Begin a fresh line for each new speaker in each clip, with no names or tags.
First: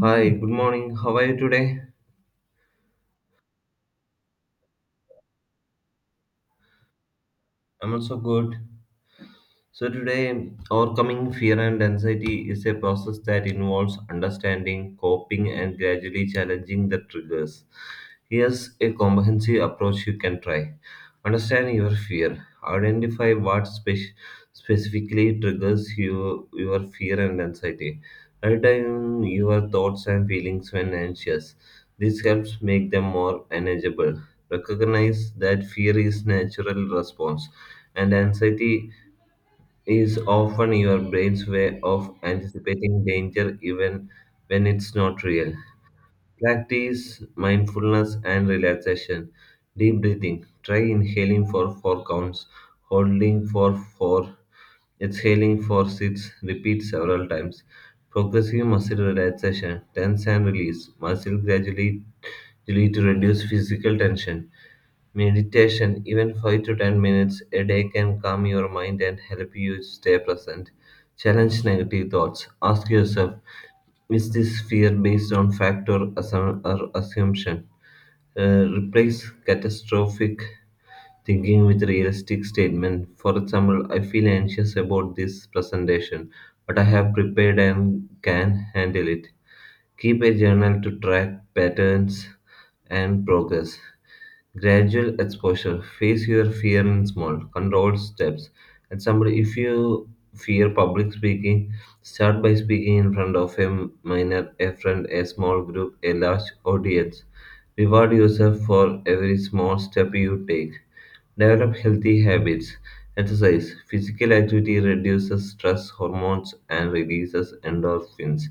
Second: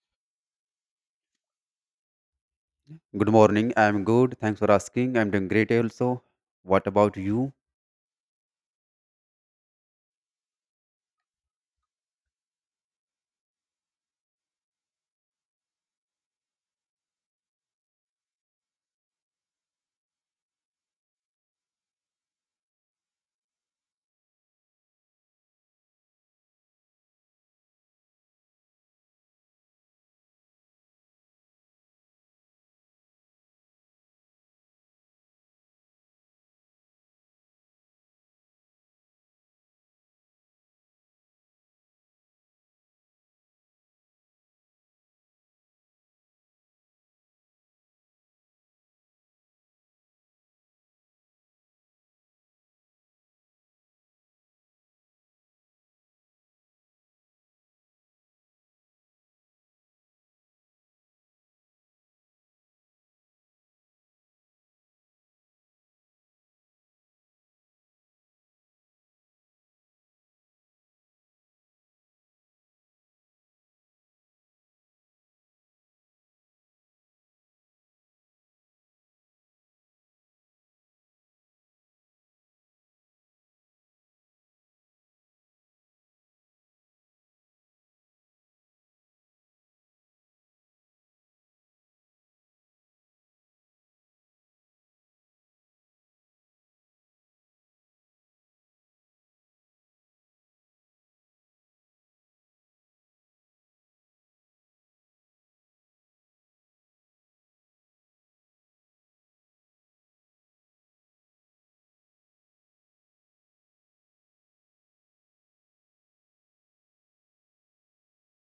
Hi, good morning. How are you today?
Good morning. I'm good. Thanks for asking. I'm doing great also. What about you?
I'm also good. So, today, overcoming fear and anxiety is a process that involves understanding, coping, and gradually challenging the triggers. Here's a comprehensive approach you can try. Understand your fear, identify what specifically triggers you, your fear and anxiety. Write down your thoughts and feelings when anxious. This helps make them more manageable. Recognize that fear is natural response and anxiety is often your brain's way of anticipating danger even when it's not real. Practice mindfulness and relaxation. Deep breathing. Try inhaling for 4 counts, holding for 4, exhaling for 6. Repeat several times. Progressive muscle relaxation. Tense and release. Muscle gradually to reduce physical tension. Meditation, even 5 to 10 minutes a day, can calm your mind and help you stay present. Challenge negative thoughts. Ask yourself, is this fear based on fact or assumption? Replace catastrophic thinking with realistic statement. For example, I feel anxious about this presentation, but I have prepared and can handle it. Keep a journal to track patterns and progress. Gradual exposure. Face your fear in small, controlled steps. Example, if you fear public speaking, start by speaking in front of a minor, a friend, a small group, a large audience. Reward yourself for every small step you take. Develop healthy habits. Exercise. Physical activity reduces stress hormones and releases endorphins.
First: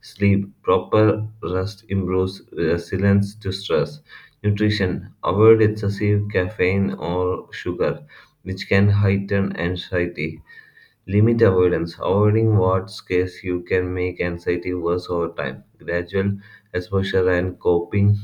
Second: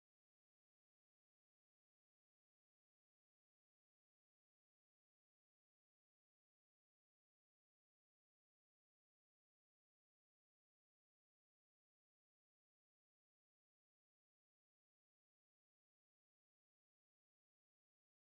Sleep. Proper rest improves resilience to stress. Nutrition. Avoid excessive caffeine or sugar, which can heighten anxiety. Limit avoidance. Avoiding what scares you can make anxiety worse over time. Gradual exposure and coping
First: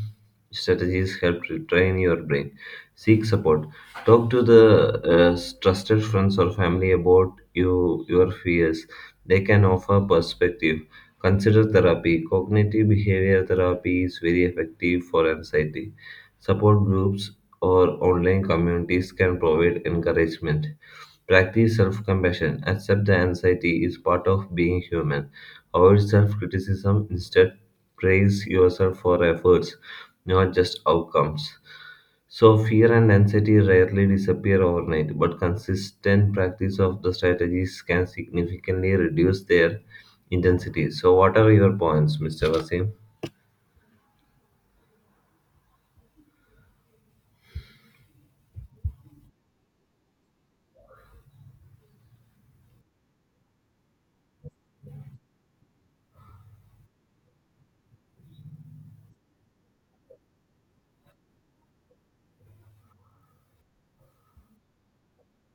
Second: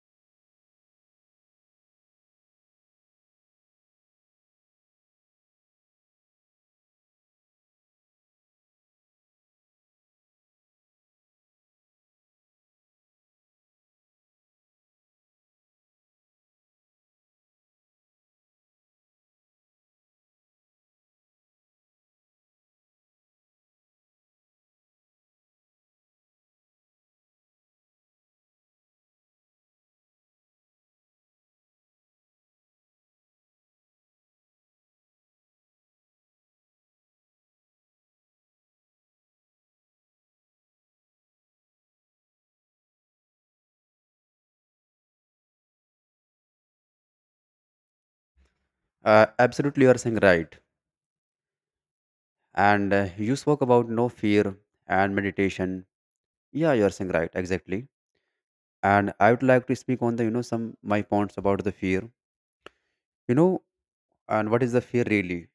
strategies help retrain your brain. Seek support. Talk to the trusted friends or family about you, your fears. They can offer perspective. Consider therapy. Cognitive behavior therapy is very effective for anxiety. Support groups or online communities can provide encouragement. Practice self compassion. Accept that anxiety is part of being human. Avoid self criticism. Instead, praise yourself for efforts, not just outcomes. So, fear and anxiety rarely disappear overnight, but consistent practice of the strategies can significantly reduce their intensity. So, what are your points, Mr. Vasim?
Absolutely, you are saying right. And you spoke about no fear and meditation. Yeah, you are saying right. Exactly. And I would like to speak on the, some my points about the fear. You know, and what is the fear really?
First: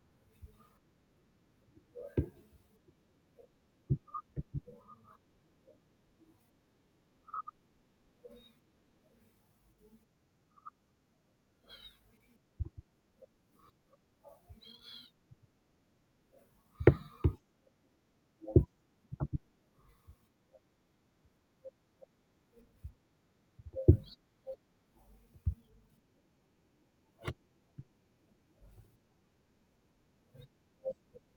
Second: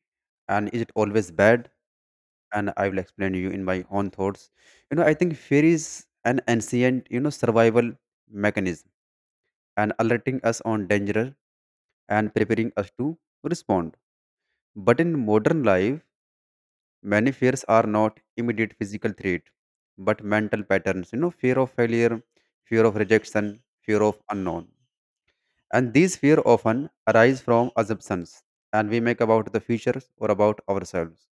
And is it always bad? And I will explain you in my own thoughts. You know, I think fear is an ancient, survival mechanism and alerting us on danger and preparing us to respond. But in modern life, many fears are not immediate physical threat, but mental patterns. You know, fear of failure, fear of rejection, fear of unknown. And these fear often arise from assumptions and we make about the future or about ourselves,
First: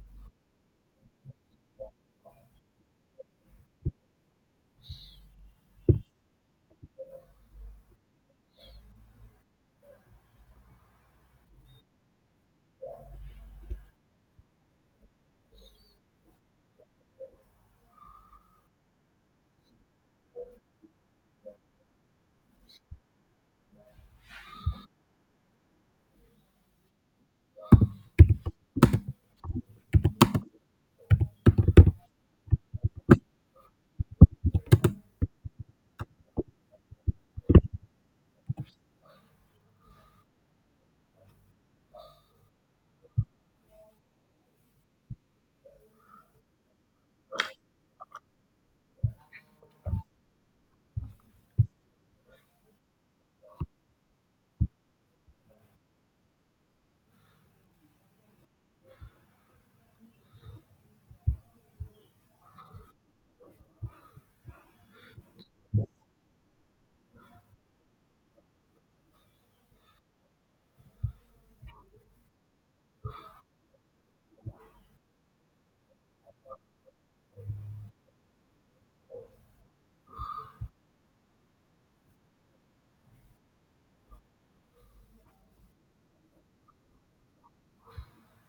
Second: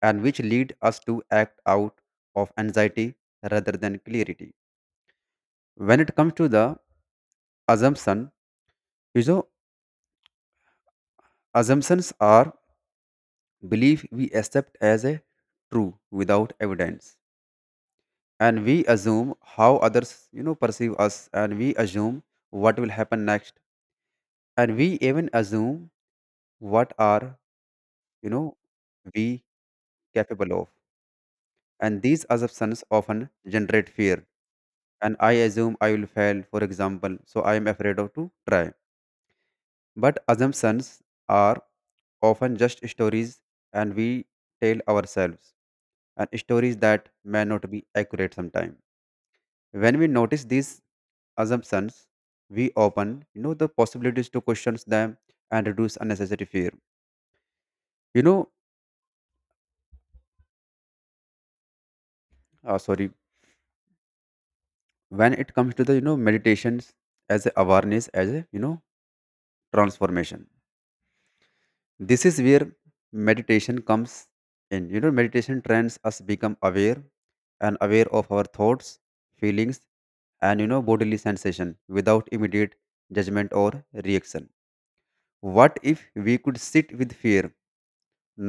and which lead us to act out of anxiety rather than clarity. When it comes to the assumption, you know, assumptions are belief we accept as a true without evidence and we assume how others perceive us and we assume what will happen next and we even assume what are you know we capable of and these assumptions often generate fear and I assume I will fail for example so I am afraid of to try. But assumptions are often just stories and we tell ourselves, and stories that may not be accurate sometimes. When we notice these assumptions, we open the possibilities to question them and reduce unnecessary fear. You know, sorry. When it comes to the meditations as a awareness as a transformation. This is where meditation comes in. Meditation trains us become aware and aware of our thoughts, feelings, and bodily sensation without immediate judgment or reaction. What if we could sit with fear,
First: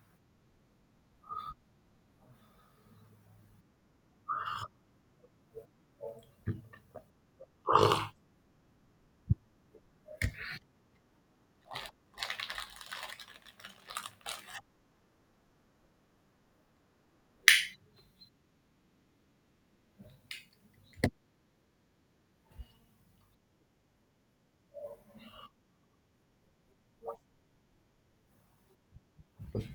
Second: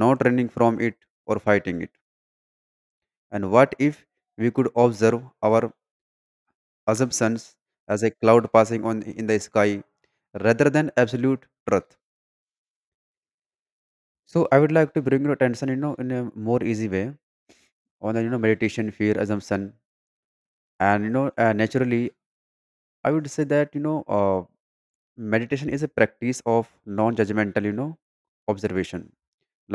not running from it or fighting it? And what if we could observe our assumptions as a cloud passing on in the sky rather than absolute truth? So I would like to bring your attention in a more easy way on the meditation fear assumption and naturally I would say that meditation is a practice of non-judgmental observation,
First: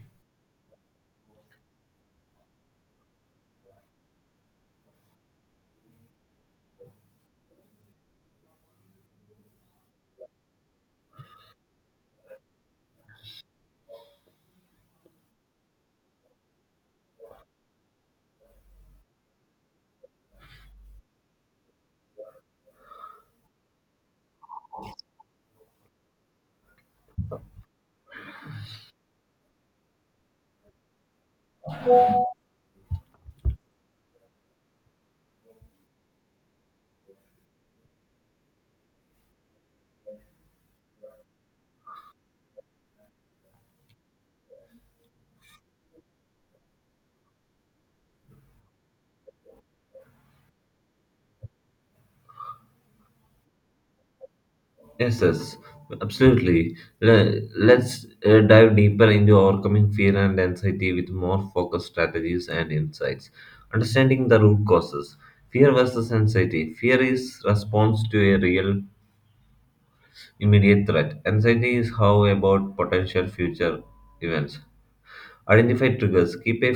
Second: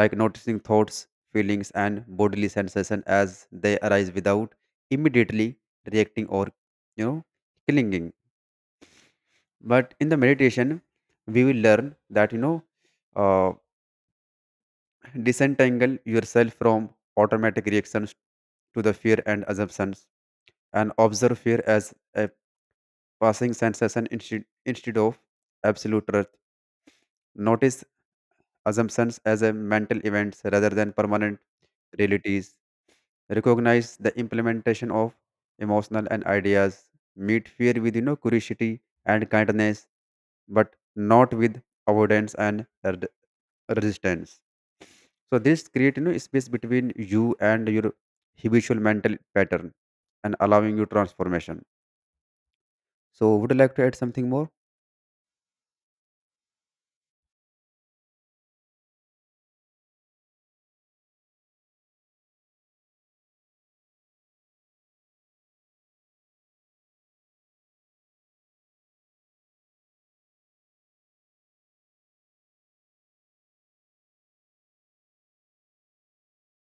like noticing thoughts, feelings, and bodily sensation as they arise without immediately reacting or you know clinging. But in the meditation we will learn that uh, disentangle yourself from automatic reactions to the fear and assumptions and observe fear as a passing sensation instead of absolute truth. Notice assumptions as a mental events rather than permanent realities. Recognize the implementation of emotional and ideas. Meet fear with curiosity and kindness, but not with avoidance and resistance. So this create space between you and your habitual mental pattern and allowing you transformation. So would you like to add something more?
Yes, yes, absolutely. Let's dive deeper into overcoming fear and anxiety with more focused strategies and insights. Understanding the root causes. Fear versus anxiety. Fear is response to a real immediate threat. Anxiety is how about potential future events. Identify triggers. Keep a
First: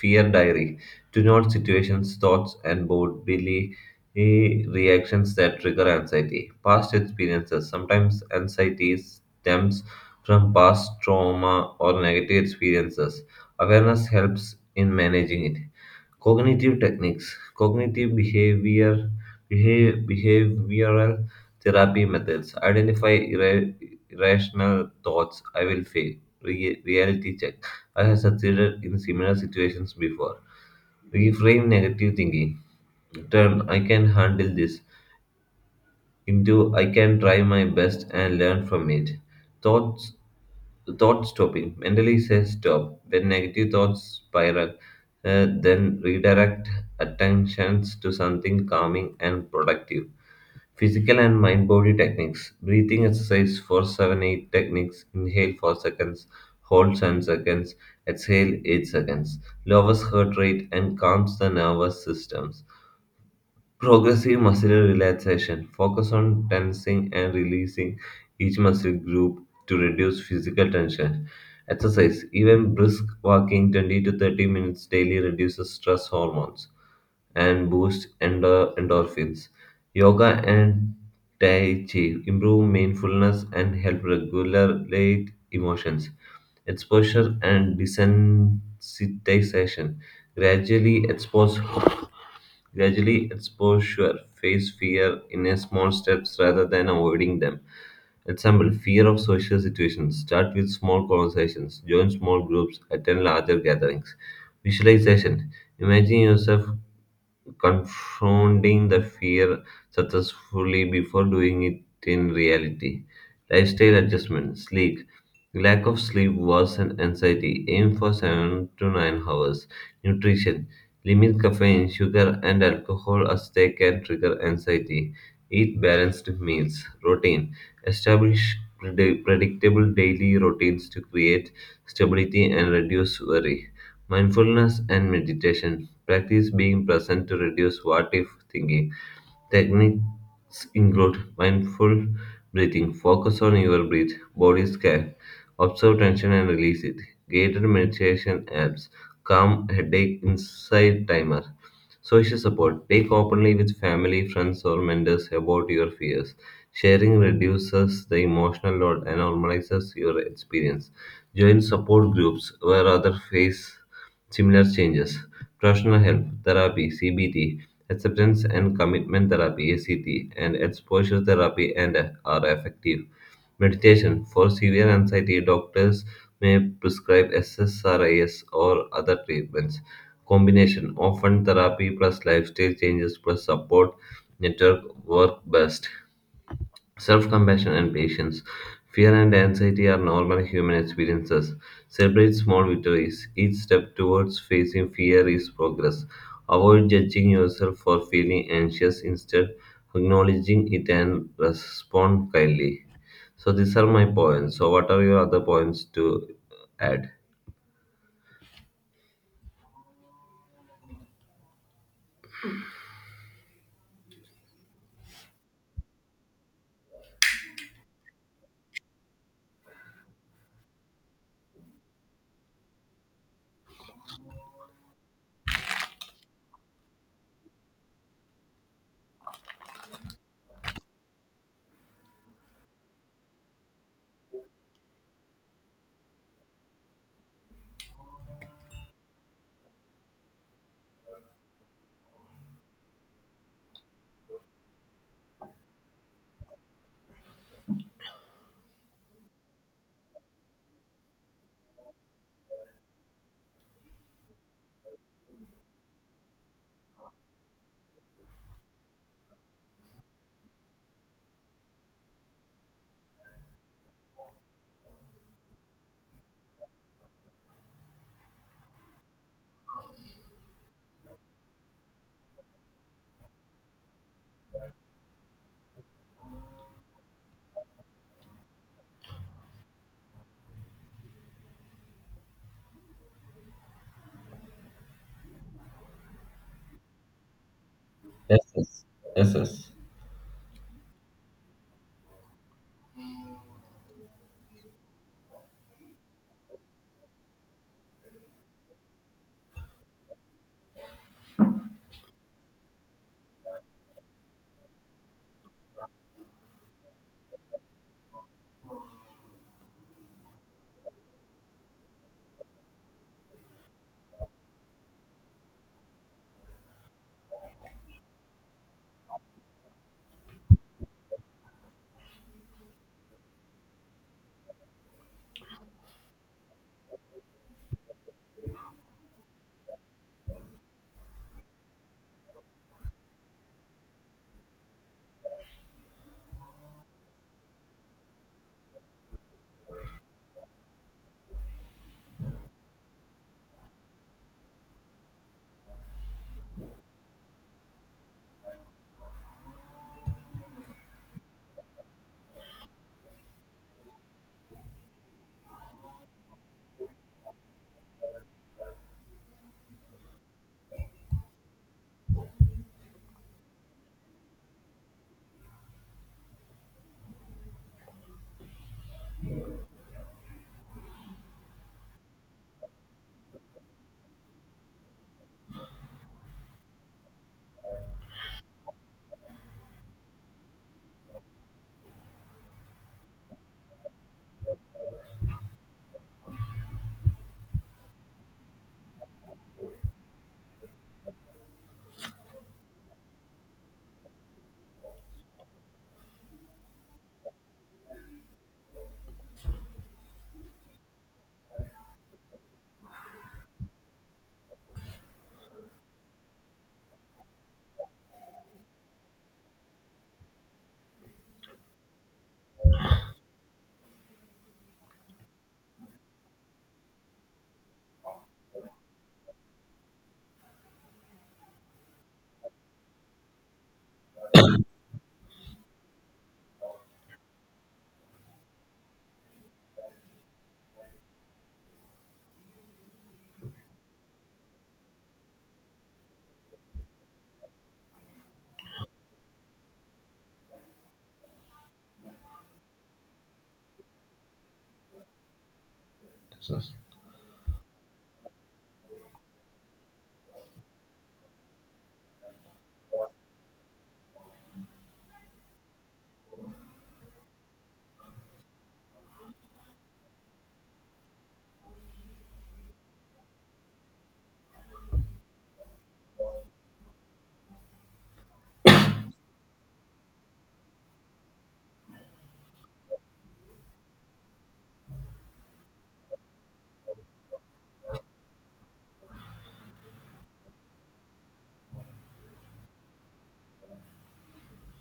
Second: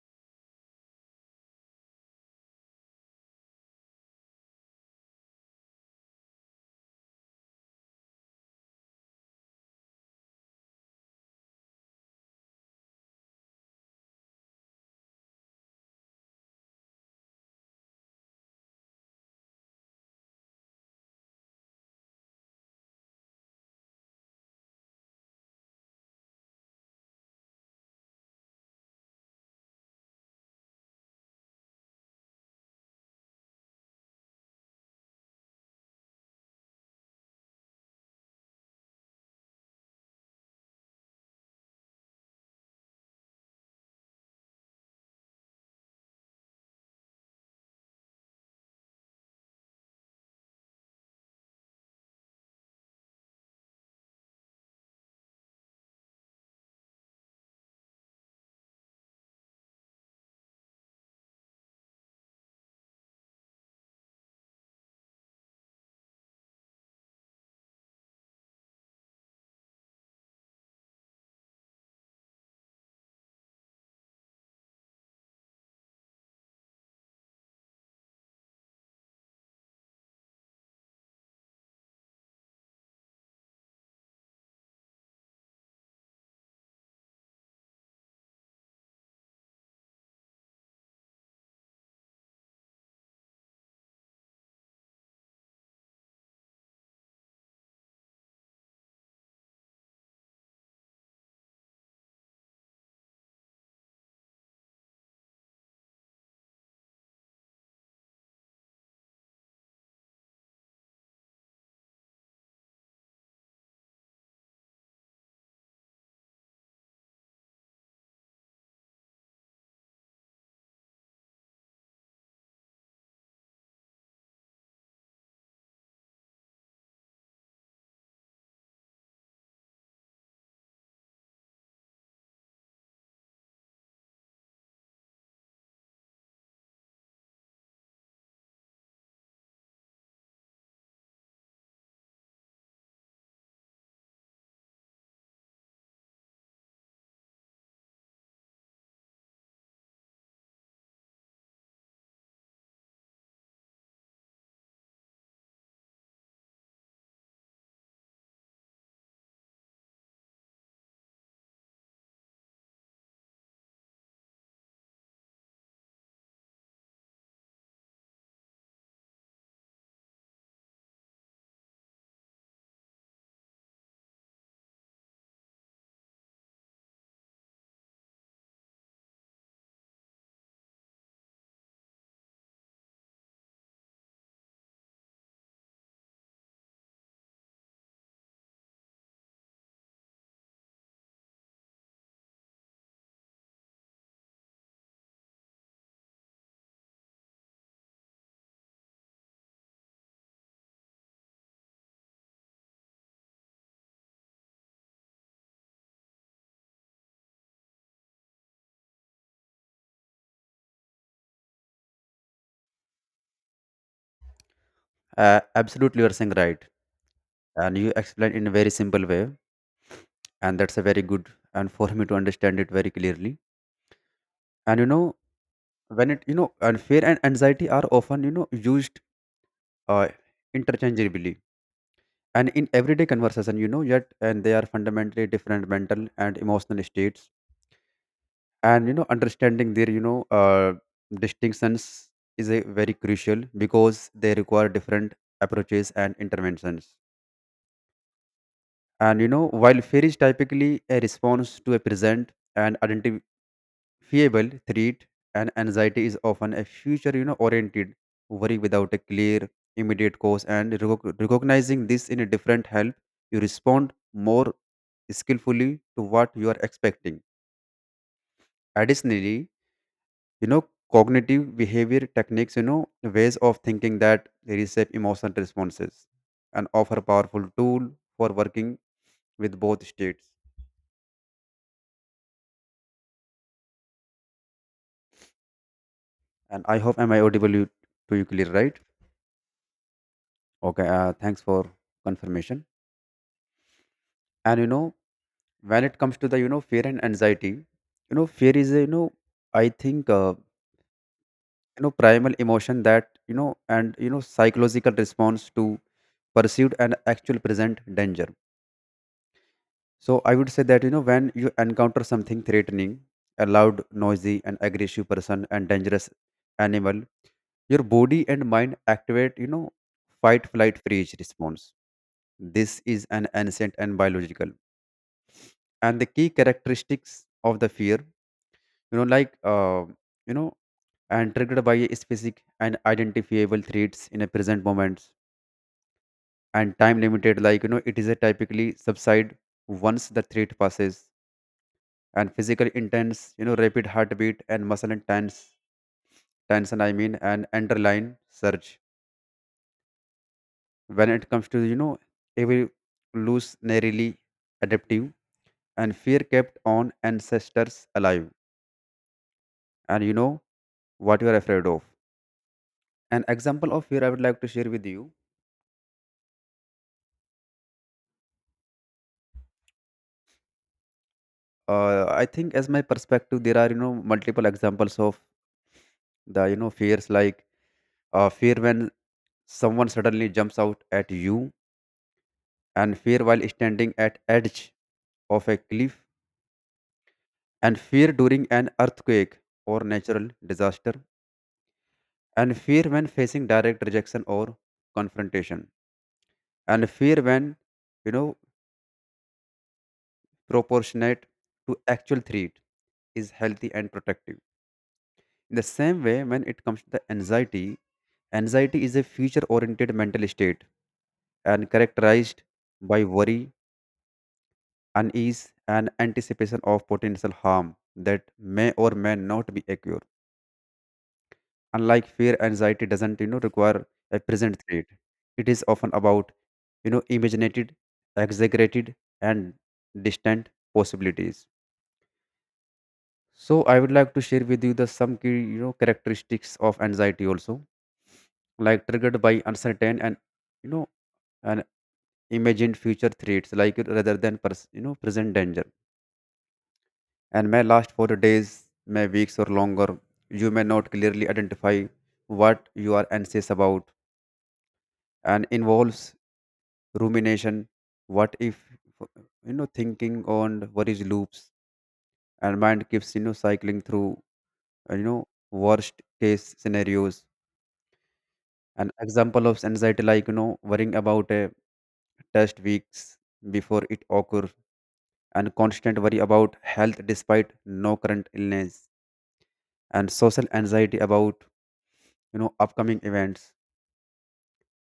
fear diary. Do note situations, thoughts, and bodily reactions that trigger anxiety. Past experiences. Sometimes anxiety stems from past trauma or negative experiences. Awareness helps in managing it. Cognitive techniques, cognitive behavior, behavioral therapy methods identify irrational thoughts. I will fail. Reality check. I have succeeded in similar situations before. Reframe negative thinking. Turn. I can handle this into I can try my best and learn from it. Thoughts Thought stopping mentally says stop when negative thoughts spiral, then redirect attentions to something calming and productive. Physical and mind body techniques. Breathing exercise 4-7-8 techniques. Inhale 4 seconds, hold 10 seconds, exhale 8 seconds. Lowers heart rate and calms the nervous systems. Progressive muscle relaxation. Focus on tensing and releasing each muscle group to reduce physical tension. Exercise. Even brisk walking 20 to 30 minutes daily reduces stress hormones and boosts endorphins. Yoga and Tai Chi improve mindfulness and help regulate emotions. Exposure and desensitization. Gradually expose Gradually, expose exposure face fear in a small steps rather than avoiding them. Example, fear of social situations. Start with small conversations, join small groups, attend larger gatherings. Visualization. Imagine yourself confronting the fear successfully before doing it in reality. Lifestyle adjustment, sleep. Lack of sleep worsen anxiety. Aim for 7 to 9 hours. Nutrition. Limit caffeine, sugar, and alcohol as they can trigger anxiety. Eat balanced meals. Routine. Establish predictable daily routines to create stability and reduce worry. Mindfulness and meditation practice being present to reduce what if thinking. Techniques include mindful breathing, focus on your breath, body scan, observe tension and release it. Guided meditation apps, calm headache inside timer. Social support. Take openly with family, friends, or mentors about your fears. Sharing reduces the emotional load and normalizes your experience. Join support groups where others face similar changes. Professional help, therapy, CBT, acceptance and commitment therapy, ACT, and exposure therapy and are effective. Meditation for severe anxiety, doctors may prescribe SSRIs or other treatments. Combination often therapy plus lifestyle changes plus support network work best. Self compassion and patience. Fear and anxiety are normal human experiences. Celebrate small victories. Each step towards facing fear is progress. Avoid judging yourself for feeling anxious. Instead, acknowledging it and respond kindly. So, these are my points. So, what are your other points to add?
Absolutely, you're saying right. And you explain in a very simple way, and that's a very good and for me to understand it very clearly. And you know, when it you know, and fear and anxiety are often used uh, interchangeably, and in everyday conversation, yet and they are fundamentally different mental and emotional states. And you know, understanding their distinctions is a very crucial because they require different approaches and interventions. And you know, while fear is typically a response to a present and identifiable threat, and anxiety is often a future, oriented worry without a clear immediate cause. And recognizing this in a different help, you respond more skillfully to what you are expecting. Additionally, you know, cognitive behavior techniques, ways of thinking that reshape emotional responses and offer powerful tool for working with both states. And I hope am I audible you- to you
Yes,
clear, right?
yes, yes, yes,
Okay. Thanks for confirmation. And you know, when it comes to the fear and anxiety, you know, fear is a, you know, I think primal emotion that you know and psychological response to perceived and actual present danger. So I would say that you know when you encounter something threatening, a loud, noisy, and aggressive person and dangerous animal, your body and mind activate fight, flight, freeze response. This is an ancient and biological, and the key characteristics of the fear, you know, like uh, you know, and triggered by a specific and identifiable threats in a present moment and time limited, it is a typically subside once the threat passes and physical intense rapid heartbeat and muscle and tense tension I mean and underline surge when it comes to evolutionarily adaptive and fear kept on ancestors alive and you know what you are afraid of. An example of fear I would like to share with you, I think as my perspective there are multiple examples of the fears, like fear when someone suddenly jumps out at you, and fear while standing at edge of a cliff, and fear during an earthquake or natural disaster, and fear when facing direct rejection or confrontation, and fear when you know proportionate to actual threat is healthy and protective. In the same way, when it comes to the anxiety, anxiety is a future oriented mental state and characterized by worry, unease, and anticipation of potential harm that may or may not be occur. Unlike fear, anxiety doesn't require a present threat. It is often about imaginated, exaggerated, and distant possibilities. So I would like to share with you the some key characteristics of anxiety also, like triggered by uncertain and you know an imagined future threats, like rather than present danger,
yes.
and may last for days, may weeks, or longer. You may not clearly identify what you are anxious about and involves rumination. What if, you know, thinking on worries loops and mind keeps, you know, cycling through, worst case scenarios. An example of anxiety, like, you know, worrying about a test weeks before it occurs, and constant worry about health despite no current illness, and social anxiety about upcoming events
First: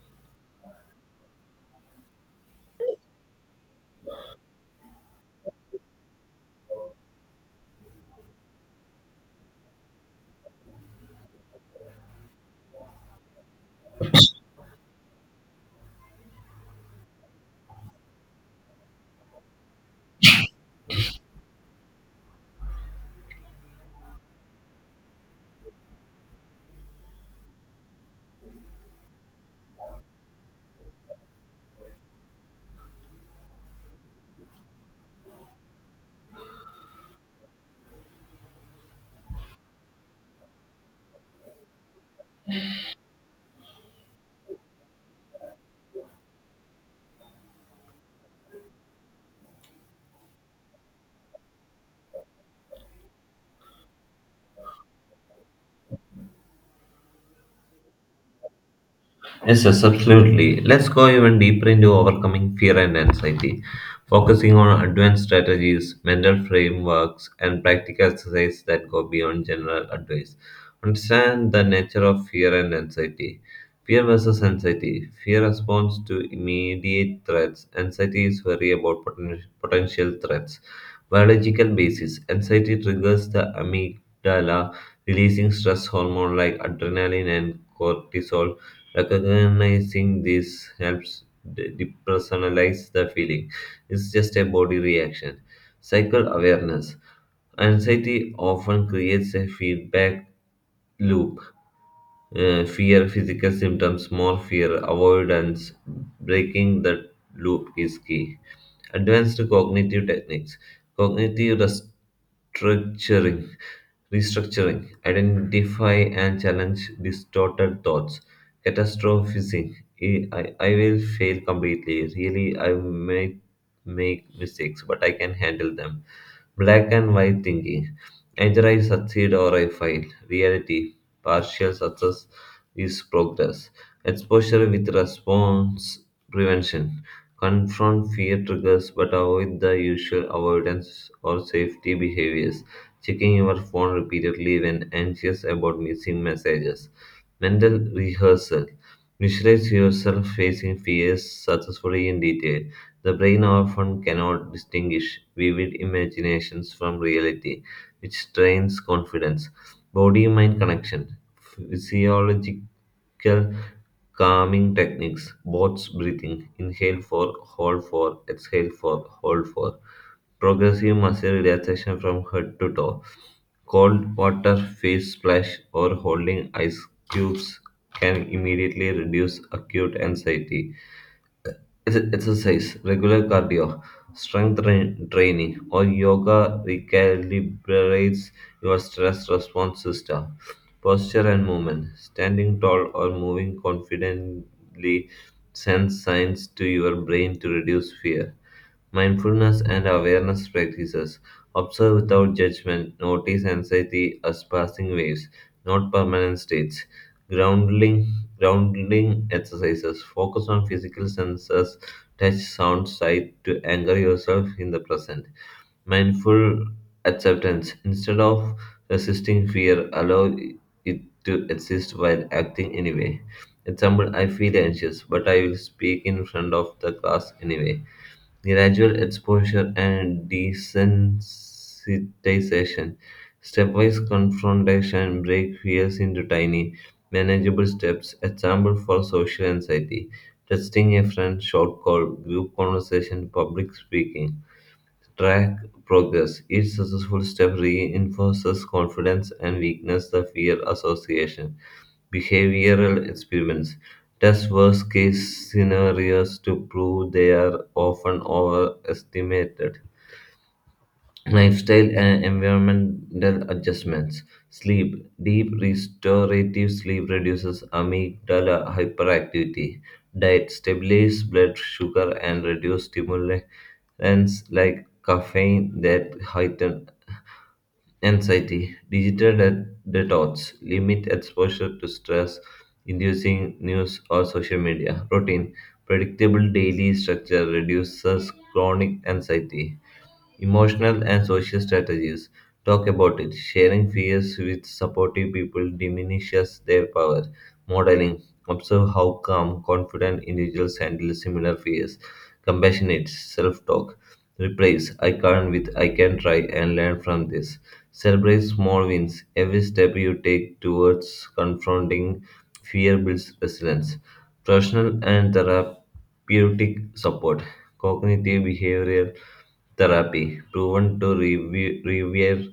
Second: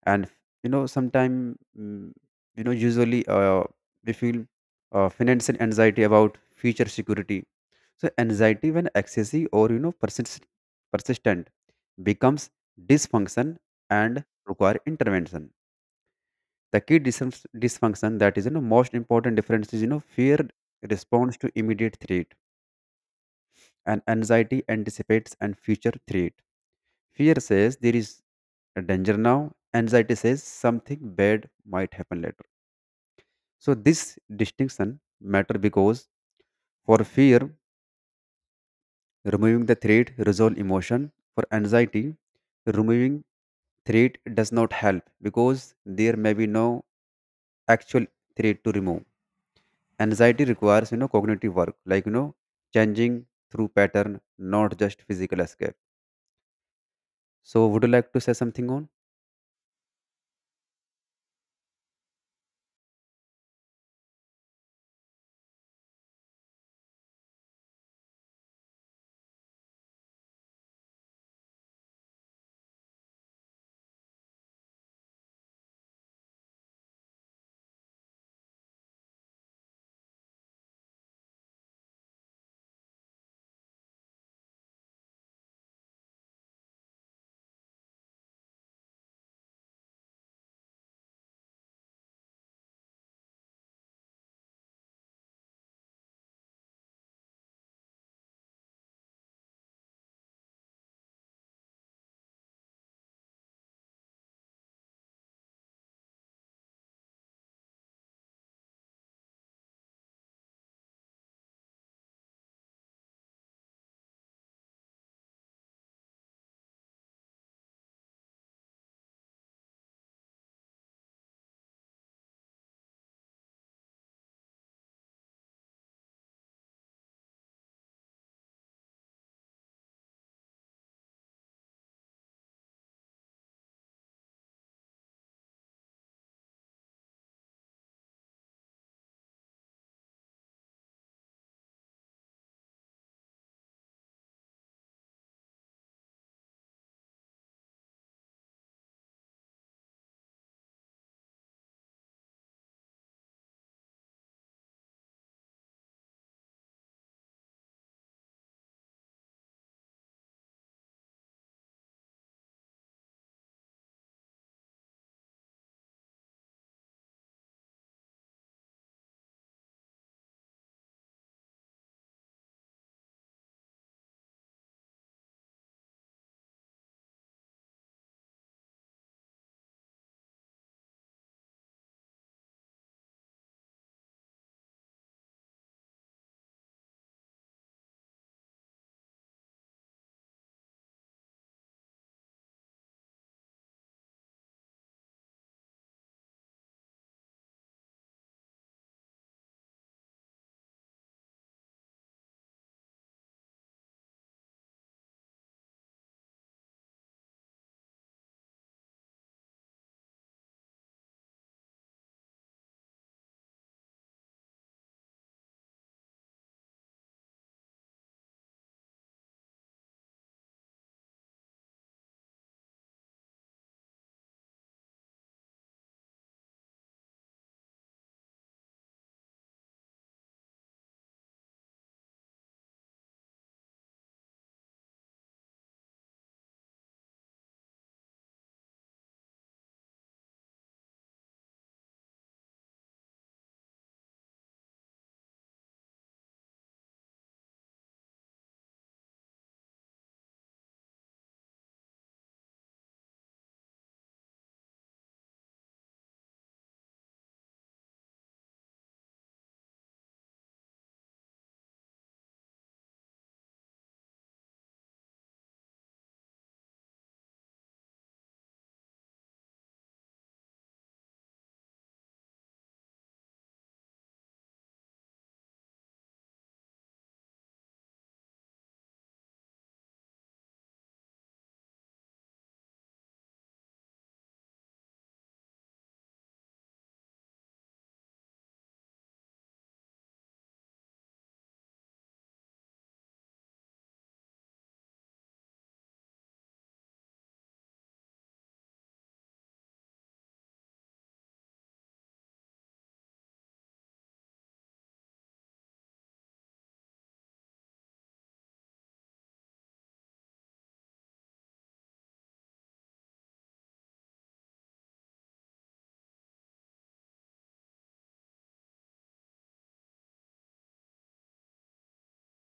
and you know sometime mm, you know usually we feel financial anxiety about future security. So anxiety when excessive or you know persistent becomes dysfunction and require intervention. The key dysfunction that is most important difference is fear responds to immediate threat and anxiety anticipates and future threat. Fear says there is a danger now, anxiety says something bad might happen later. So this distinction matter because for fear, removing the threat resolve emotion. For anxiety, removing threat does not help because there may be no actual threat to remove. Anxiety requires cognitive work, like changing through pattern, not just physical escape. So would you like to say something on?
Yes, yes, absolutely. Let's go even deeper into overcoming fear and anxiety, focusing on advanced strategies, mental frameworks, and practical exercises that go beyond general advice. Understand the nature of fear and anxiety. Fear versus anxiety. Fear responds to immediate threats. Anxiety is worry about potential threats. Biological basis. Anxiety triggers the amygdala, releasing stress hormone like adrenaline and cortisol. Recognizing this helps depersonalize the feeling. It's just a body reaction. Cycle awareness. Anxiety often creates a feedback loop, fear, physical symptoms, more fear, avoidance. Breaking the loop is key. Advanced cognitive techniques, cognitive restructuring, restructuring, identify and challenge distorted thoughts, catastrophizing. I will fail completely. Really, I may make mistakes, but I can handle them. Black and white thinking. Either I succeed or I fail. Reality, partial success is progress. Exposure with response prevention. Confront fear triggers but avoid the usual avoidance or safety behaviors. Checking your phone repeatedly when anxious about missing messages. Mental rehearsal. Visualize yourself facing fears successfully in detail. The brain often cannot distinguish vivid imaginations from reality, which strains confidence. Body mind connection, physiological calming techniques, box breathing, inhale for, hold for, exhale for, hold for, progressive muscle relaxation from head to toe. Cold water face splash or holding ice cubes can immediately reduce acute anxiety. Exercise, regular cardio, training, or yoga recalibrates your stress response system. Posture and movement. Standing tall or moving confidently sends signs to your brain to reduce fear. Mindfulness and awareness practices. Observe without judgment, notice anxiety as passing waves, not permanent states. Grounding. Grounding exercises. Focus on physical senses, touch, sound, sight to anchor yourself in the present. Mindful acceptance. Instead of resisting fear, allow it to exist while acting anyway. Example, I feel anxious, but I will speak in front of the class anyway. Gradual exposure and desensitization. Stepwise confrontation break fears into tiny, manageable steps. Example for social anxiety. Testing a friend, short call, group conversation, public speaking. Track progress. Each successful step reinforces confidence and weakness the fear association. Behavioral experiments test worst case scenarios to prove they are often overestimated. Lifestyle and environmental adjustments. Sleep. Deep restorative sleep reduces amygdala hyperactivity. Diet. Stabilize blood sugar and reduce stimulants like caffeine that heighten anxiety. Digital detox. Limit exposure to stress inducing news or social media. Routine. Predictable daily structure reduces chronic anxiety. Emotional and social strategies. Talk about it. Sharing fears with supportive people diminishes their power. Modeling. Observe how calm, confident individuals handle similar fears. Compassionate self talk. Replace I can't with I can try and learn from this. Celebrate small wins. Every step you take towards confronting fear builds resilience. Professional and therapeutic support. Cognitive behavioral therapy, proven to reverse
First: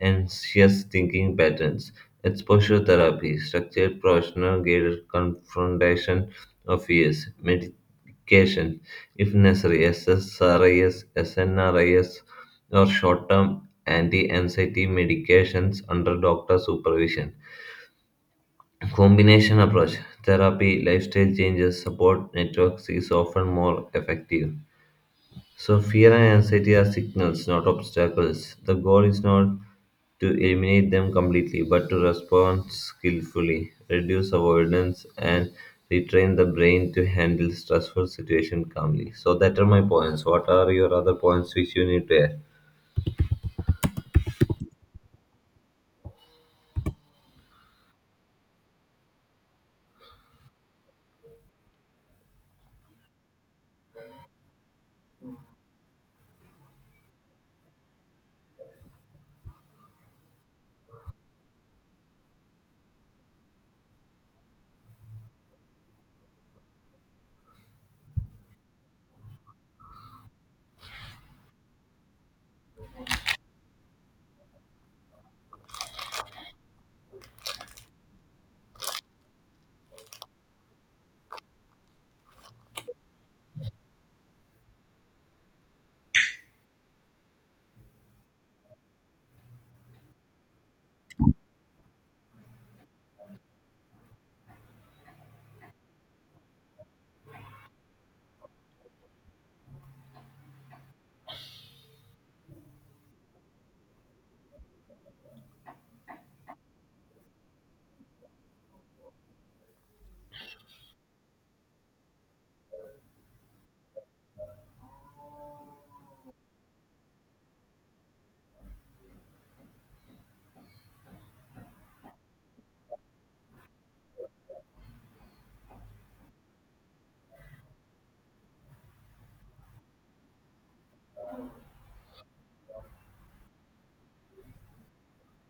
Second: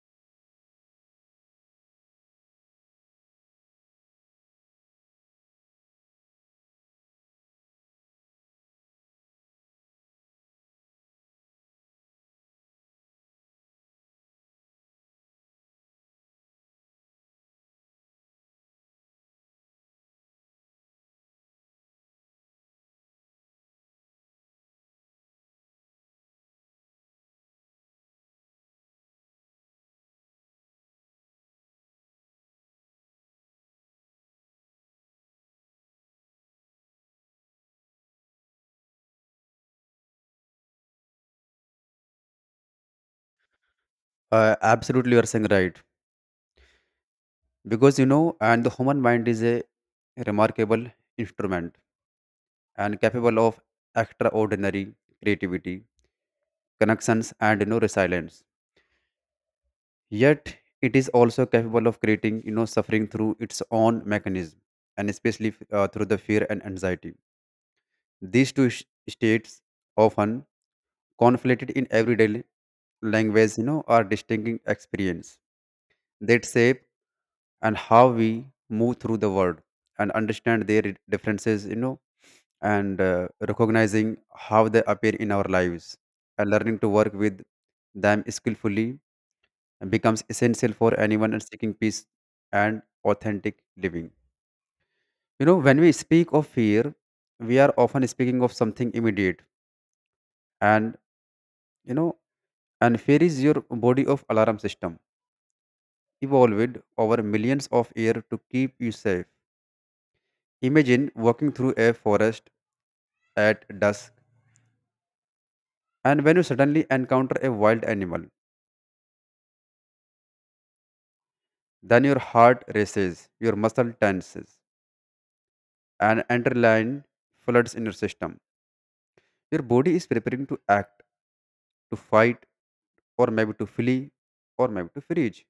anxious thinking patterns. Exposure therapy, structured professional guided confrontation of fears. Medication, if necessary, SSRIs, SNRIs, or short term anti anxiety medications under doctor supervision. Combination approach, therapy, lifestyle changes, support networks is often more effective. So, fear and anxiety are signals, not obstacles. The goal is not to eliminate them completely, but to respond skillfully, reduce avoidance, and retrain the brain to handle stressful situations calmly. So, that are my points. What are your other points which you need to add?
Absolutely, you are saying right. Because and the human mind is a remarkable instrument and capable of extraordinary creativity, connections, and resilience, yet it is also capable of creating suffering through its own mechanism, and especially through the fear and anxiety. These states often conflated in everyday language, are distinct experience that shape and how we move through the world. And understand their differences, and recognizing how they appear in our lives and learning to work with them skillfully becomes essential for anyone and seeking peace and authentic living. You know, when we speak of fear, we are often speaking of something immediate, and you know and fear is your body of alarm system evolved over millions of years to keep you safe. Imagine walking through a forest at dusk, and when you suddenly encounter a wild animal, then your heart races, your muscle tenses, and adrenaline floods in your system. Your body is preparing to act, to fight, or maybe to flee, or maybe to freeze.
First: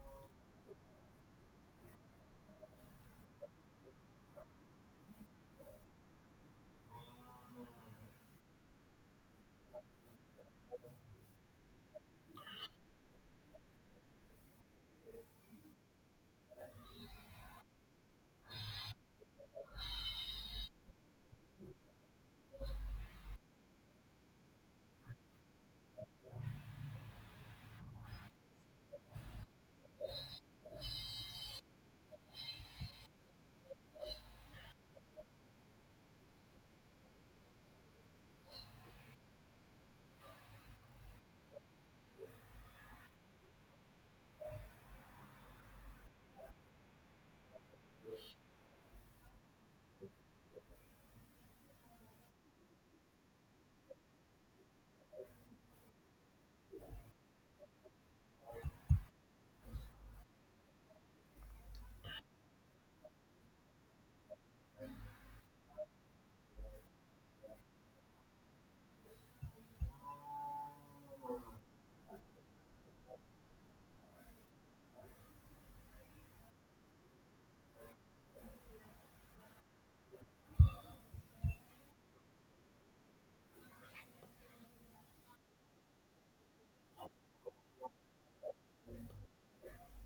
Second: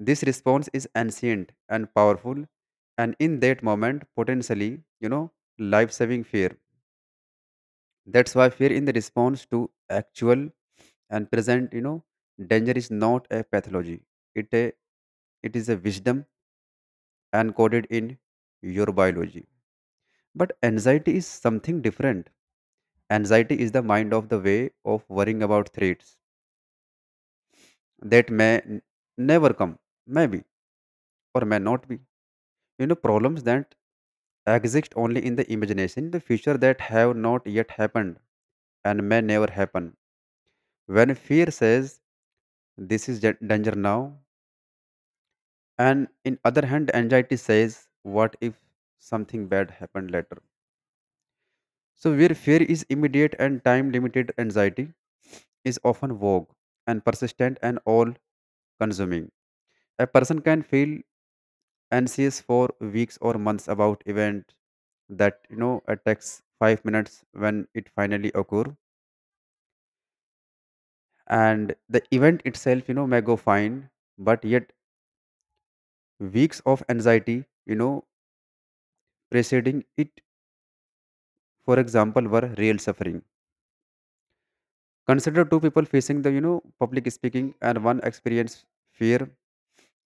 This response is ancient and powerful, and in that moment, potentially, you know, life-saving fear. That's why fear in the response to actual and present danger is not a pathology. it a, it is a wisdom encoded in your biology. But anxiety is something different. Anxiety is the mind of the way of worrying about threats that never come, maybe or may not be, problems that exist only in the imagination, the future that have not yet happened and may never happen. When fear says this is danger now, and in other hand anxiety says what if something bad happened later. So where fear is immediate and time limited, anxiety is often vague and persistent and all consuming. A person can feel anxious for weeks or months about event that takes 5 minutes when it finally occur, and the event itself may go fine, but yet weeks of anxiety you know preceding it for example were real suffering. Consider two people facing the public speaking, and one experience fear,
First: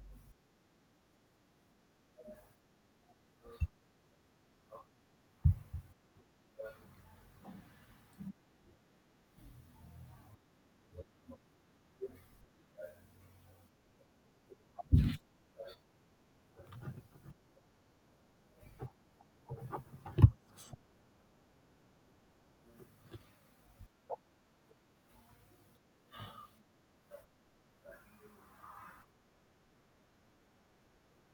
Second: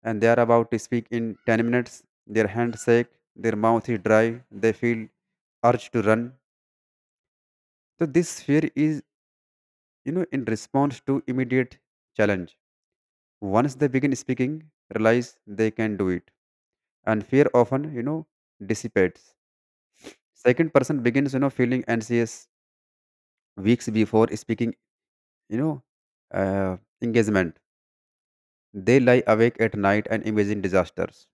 and they are about to speak in 10 minutes. Their hands shake, their mouth is dry, they feel urge to run. So this fear is in response to immediate challenge. Once they begin speaking, realize they can do it, and fear often dissipates. Second person begins feeling anxious weeks before speaking, you know uh, engagement. They lie awake at night and imagine disasters.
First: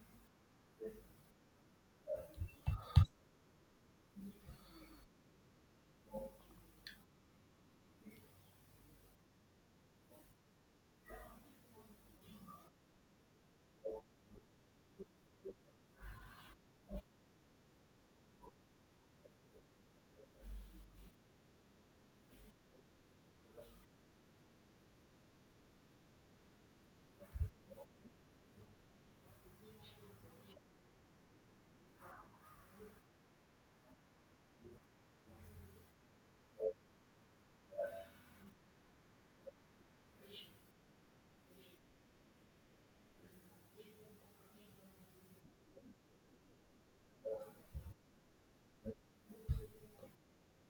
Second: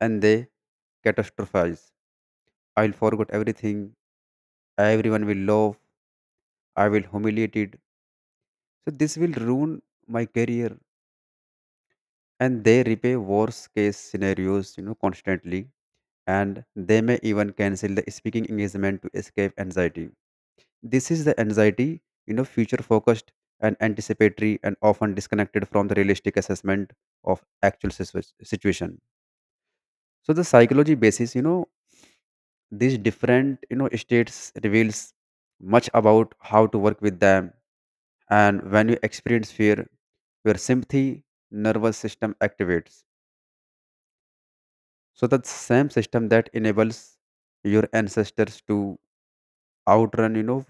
And they catastrophize. I'll forget everything. Everyone will laugh. I will humiliated. So this will ruin my career. And they replay worst case scenarios, you know, constantly. And they may even cancel the speaking engagement to escape anxiety. This is the anxiety, future focused and anticipatory and often disconnected from the realistic assessment of actual situation. So the psychology basis, you know, these different states reveals much about how to work with them. And when you experience fear, your sympathy nervous system activates, so that same system that enables your ancestors to outrun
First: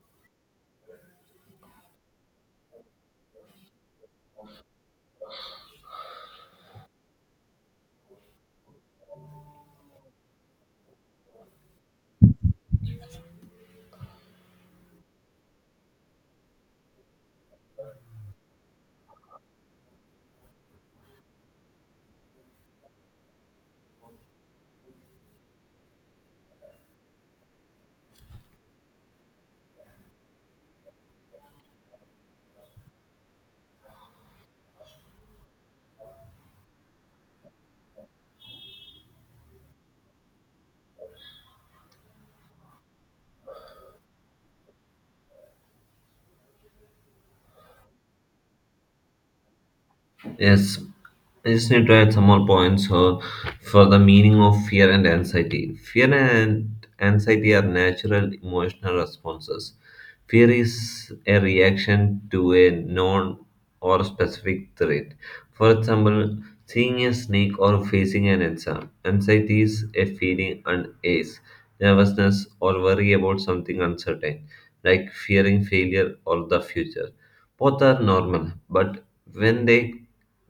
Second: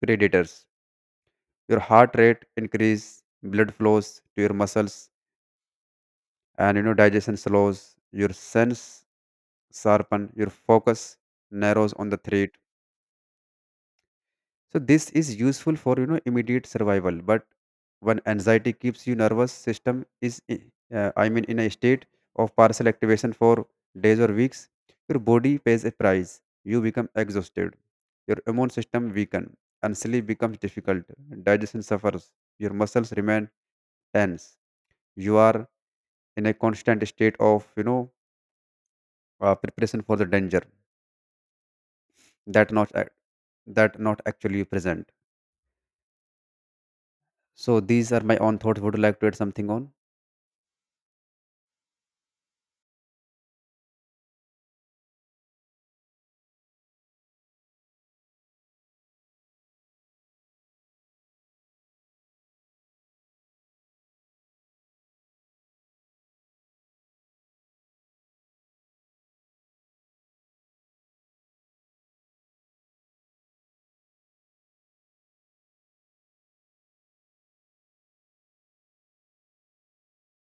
predators. Your heart rate increase, blood flows to your muscles, and digestion slows, your sense sharpen, your focus narrows on the threat. So this is useful for immediate survival. But when anxiety keeps you nervous system is I mean in a state of partial activation for days or weeks, your body pays a price. You become exhausted. Your immune system weaken and sleep becomes difficult. Digestion suffers. Your muscles remain tense. You are in a constant state of preparation for the danger that not ac- that not actually present. So these are my own thoughts. Would you like to add something on?
Yes, I just need to add some more points for the meaning of fear and anxiety. Fear and anxiety are natural emotional responses. Fear is a reaction to a known or specific threat. For example, seeing a snake or facing an exam. Anxiety is a feeling and ace, nervousness, or worry about something uncertain, like fearing failure or the future. Both are normal, but when they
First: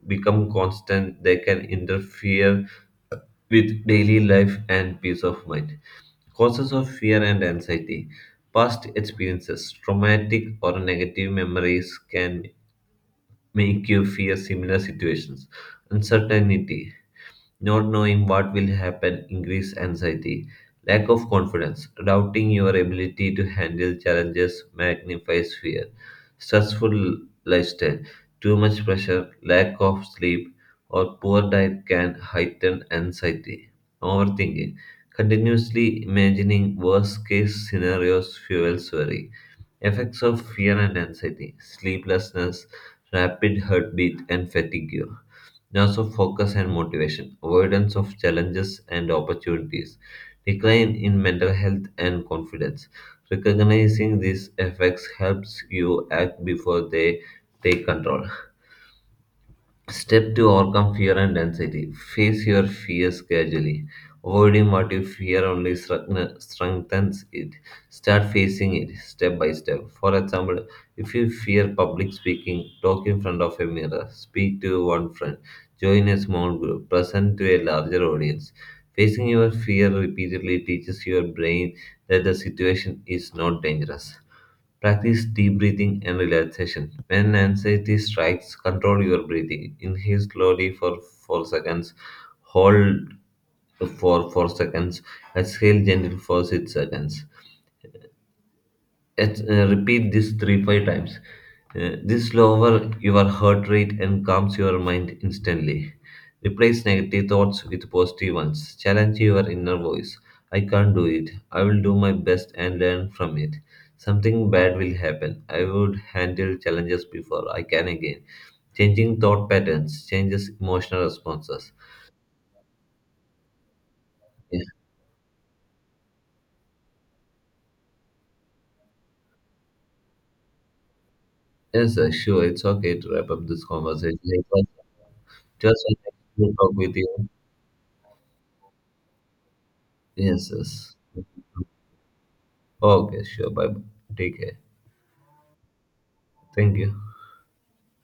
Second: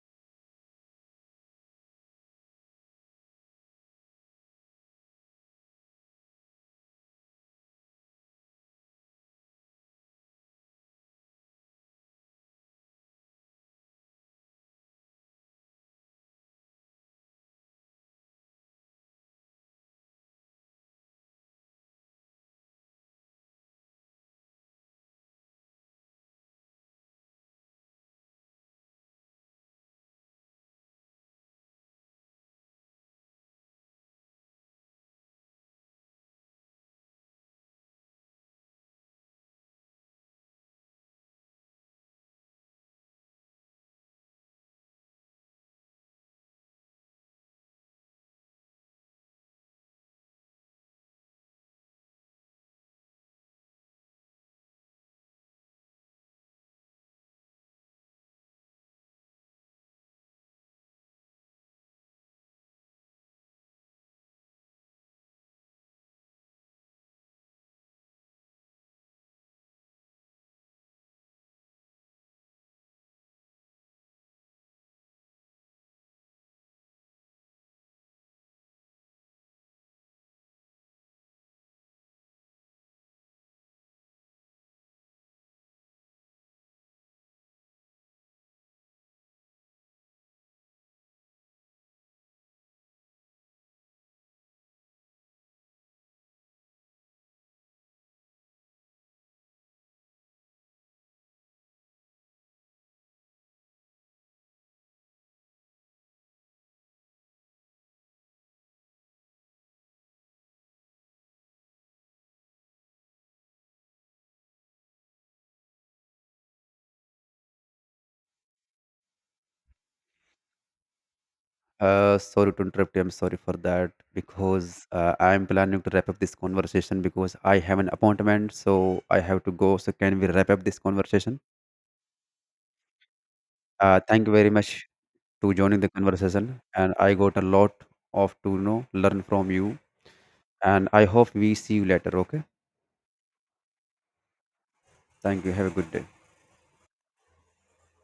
become constant, they can interfere with daily life and peace of mind. Causes of fear and anxiety. Past experiences, traumatic or negative memories can make you fear similar situations. Uncertainty. Not knowing what will happen increase anxiety. Lack of confidence, doubting your ability to handle challenges magnifies fear. Stressful lifestyle, too much pressure, lack of sleep, or poor diet can heighten anxiety. Overthinking, continuously imagining worst case scenarios fuels worry. Effects of fear and anxiety, sleeplessness, rapid heartbeat, and fatigue, loss of focus and motivation, avoidance of challenges and opportunities, decline in mental health and confidence. Recognizing these effects helps you act before they take control. Step to overcome fear and anxiety. Face your fears casually. Avoiding what you fear only strengthens it. Start facing it step by step. For example, if you fear public speaking, talk in front of a mirror, speak to one friend, join a small group, present to a larger audience. Facing your fear repeatedly teaches your brain that the situation is not dangerous. Practice deep breathing and relaxation. When anxiety strikes, control your breathing. Inhale slowly for 4 seconds, hold for 4 seconds, exhale gently for 6 seconds repeat this 3-5 times. This lowers your heart rate and calms your mind instantly. Replace negative thoughts with positive ones. Challenge your inner voice. I can't do it. I will do my best and learn from it. Something bad will happen. I would handle challenges before I can again. Changing thought patterns changes emotional responses.
Sorry to interrupt you. I'm sorry for that
Yes,
because I'm planning to wrap up this conversation because I have an appointment, so I have to go. So can we wrap up this conversation?
yes sir, sure, it's okay to wrap up this conversation.
Thank you
It
very
was
much to joining
just
the
a pleasure to
conversation,
talk
and
with
I
you.
got a lot of to learn from you.
Yes,
And
yes.
I hope we see you later. Okay.
Okay sure bye. ठीक है.
Thank you. Have a good day.
Thank you.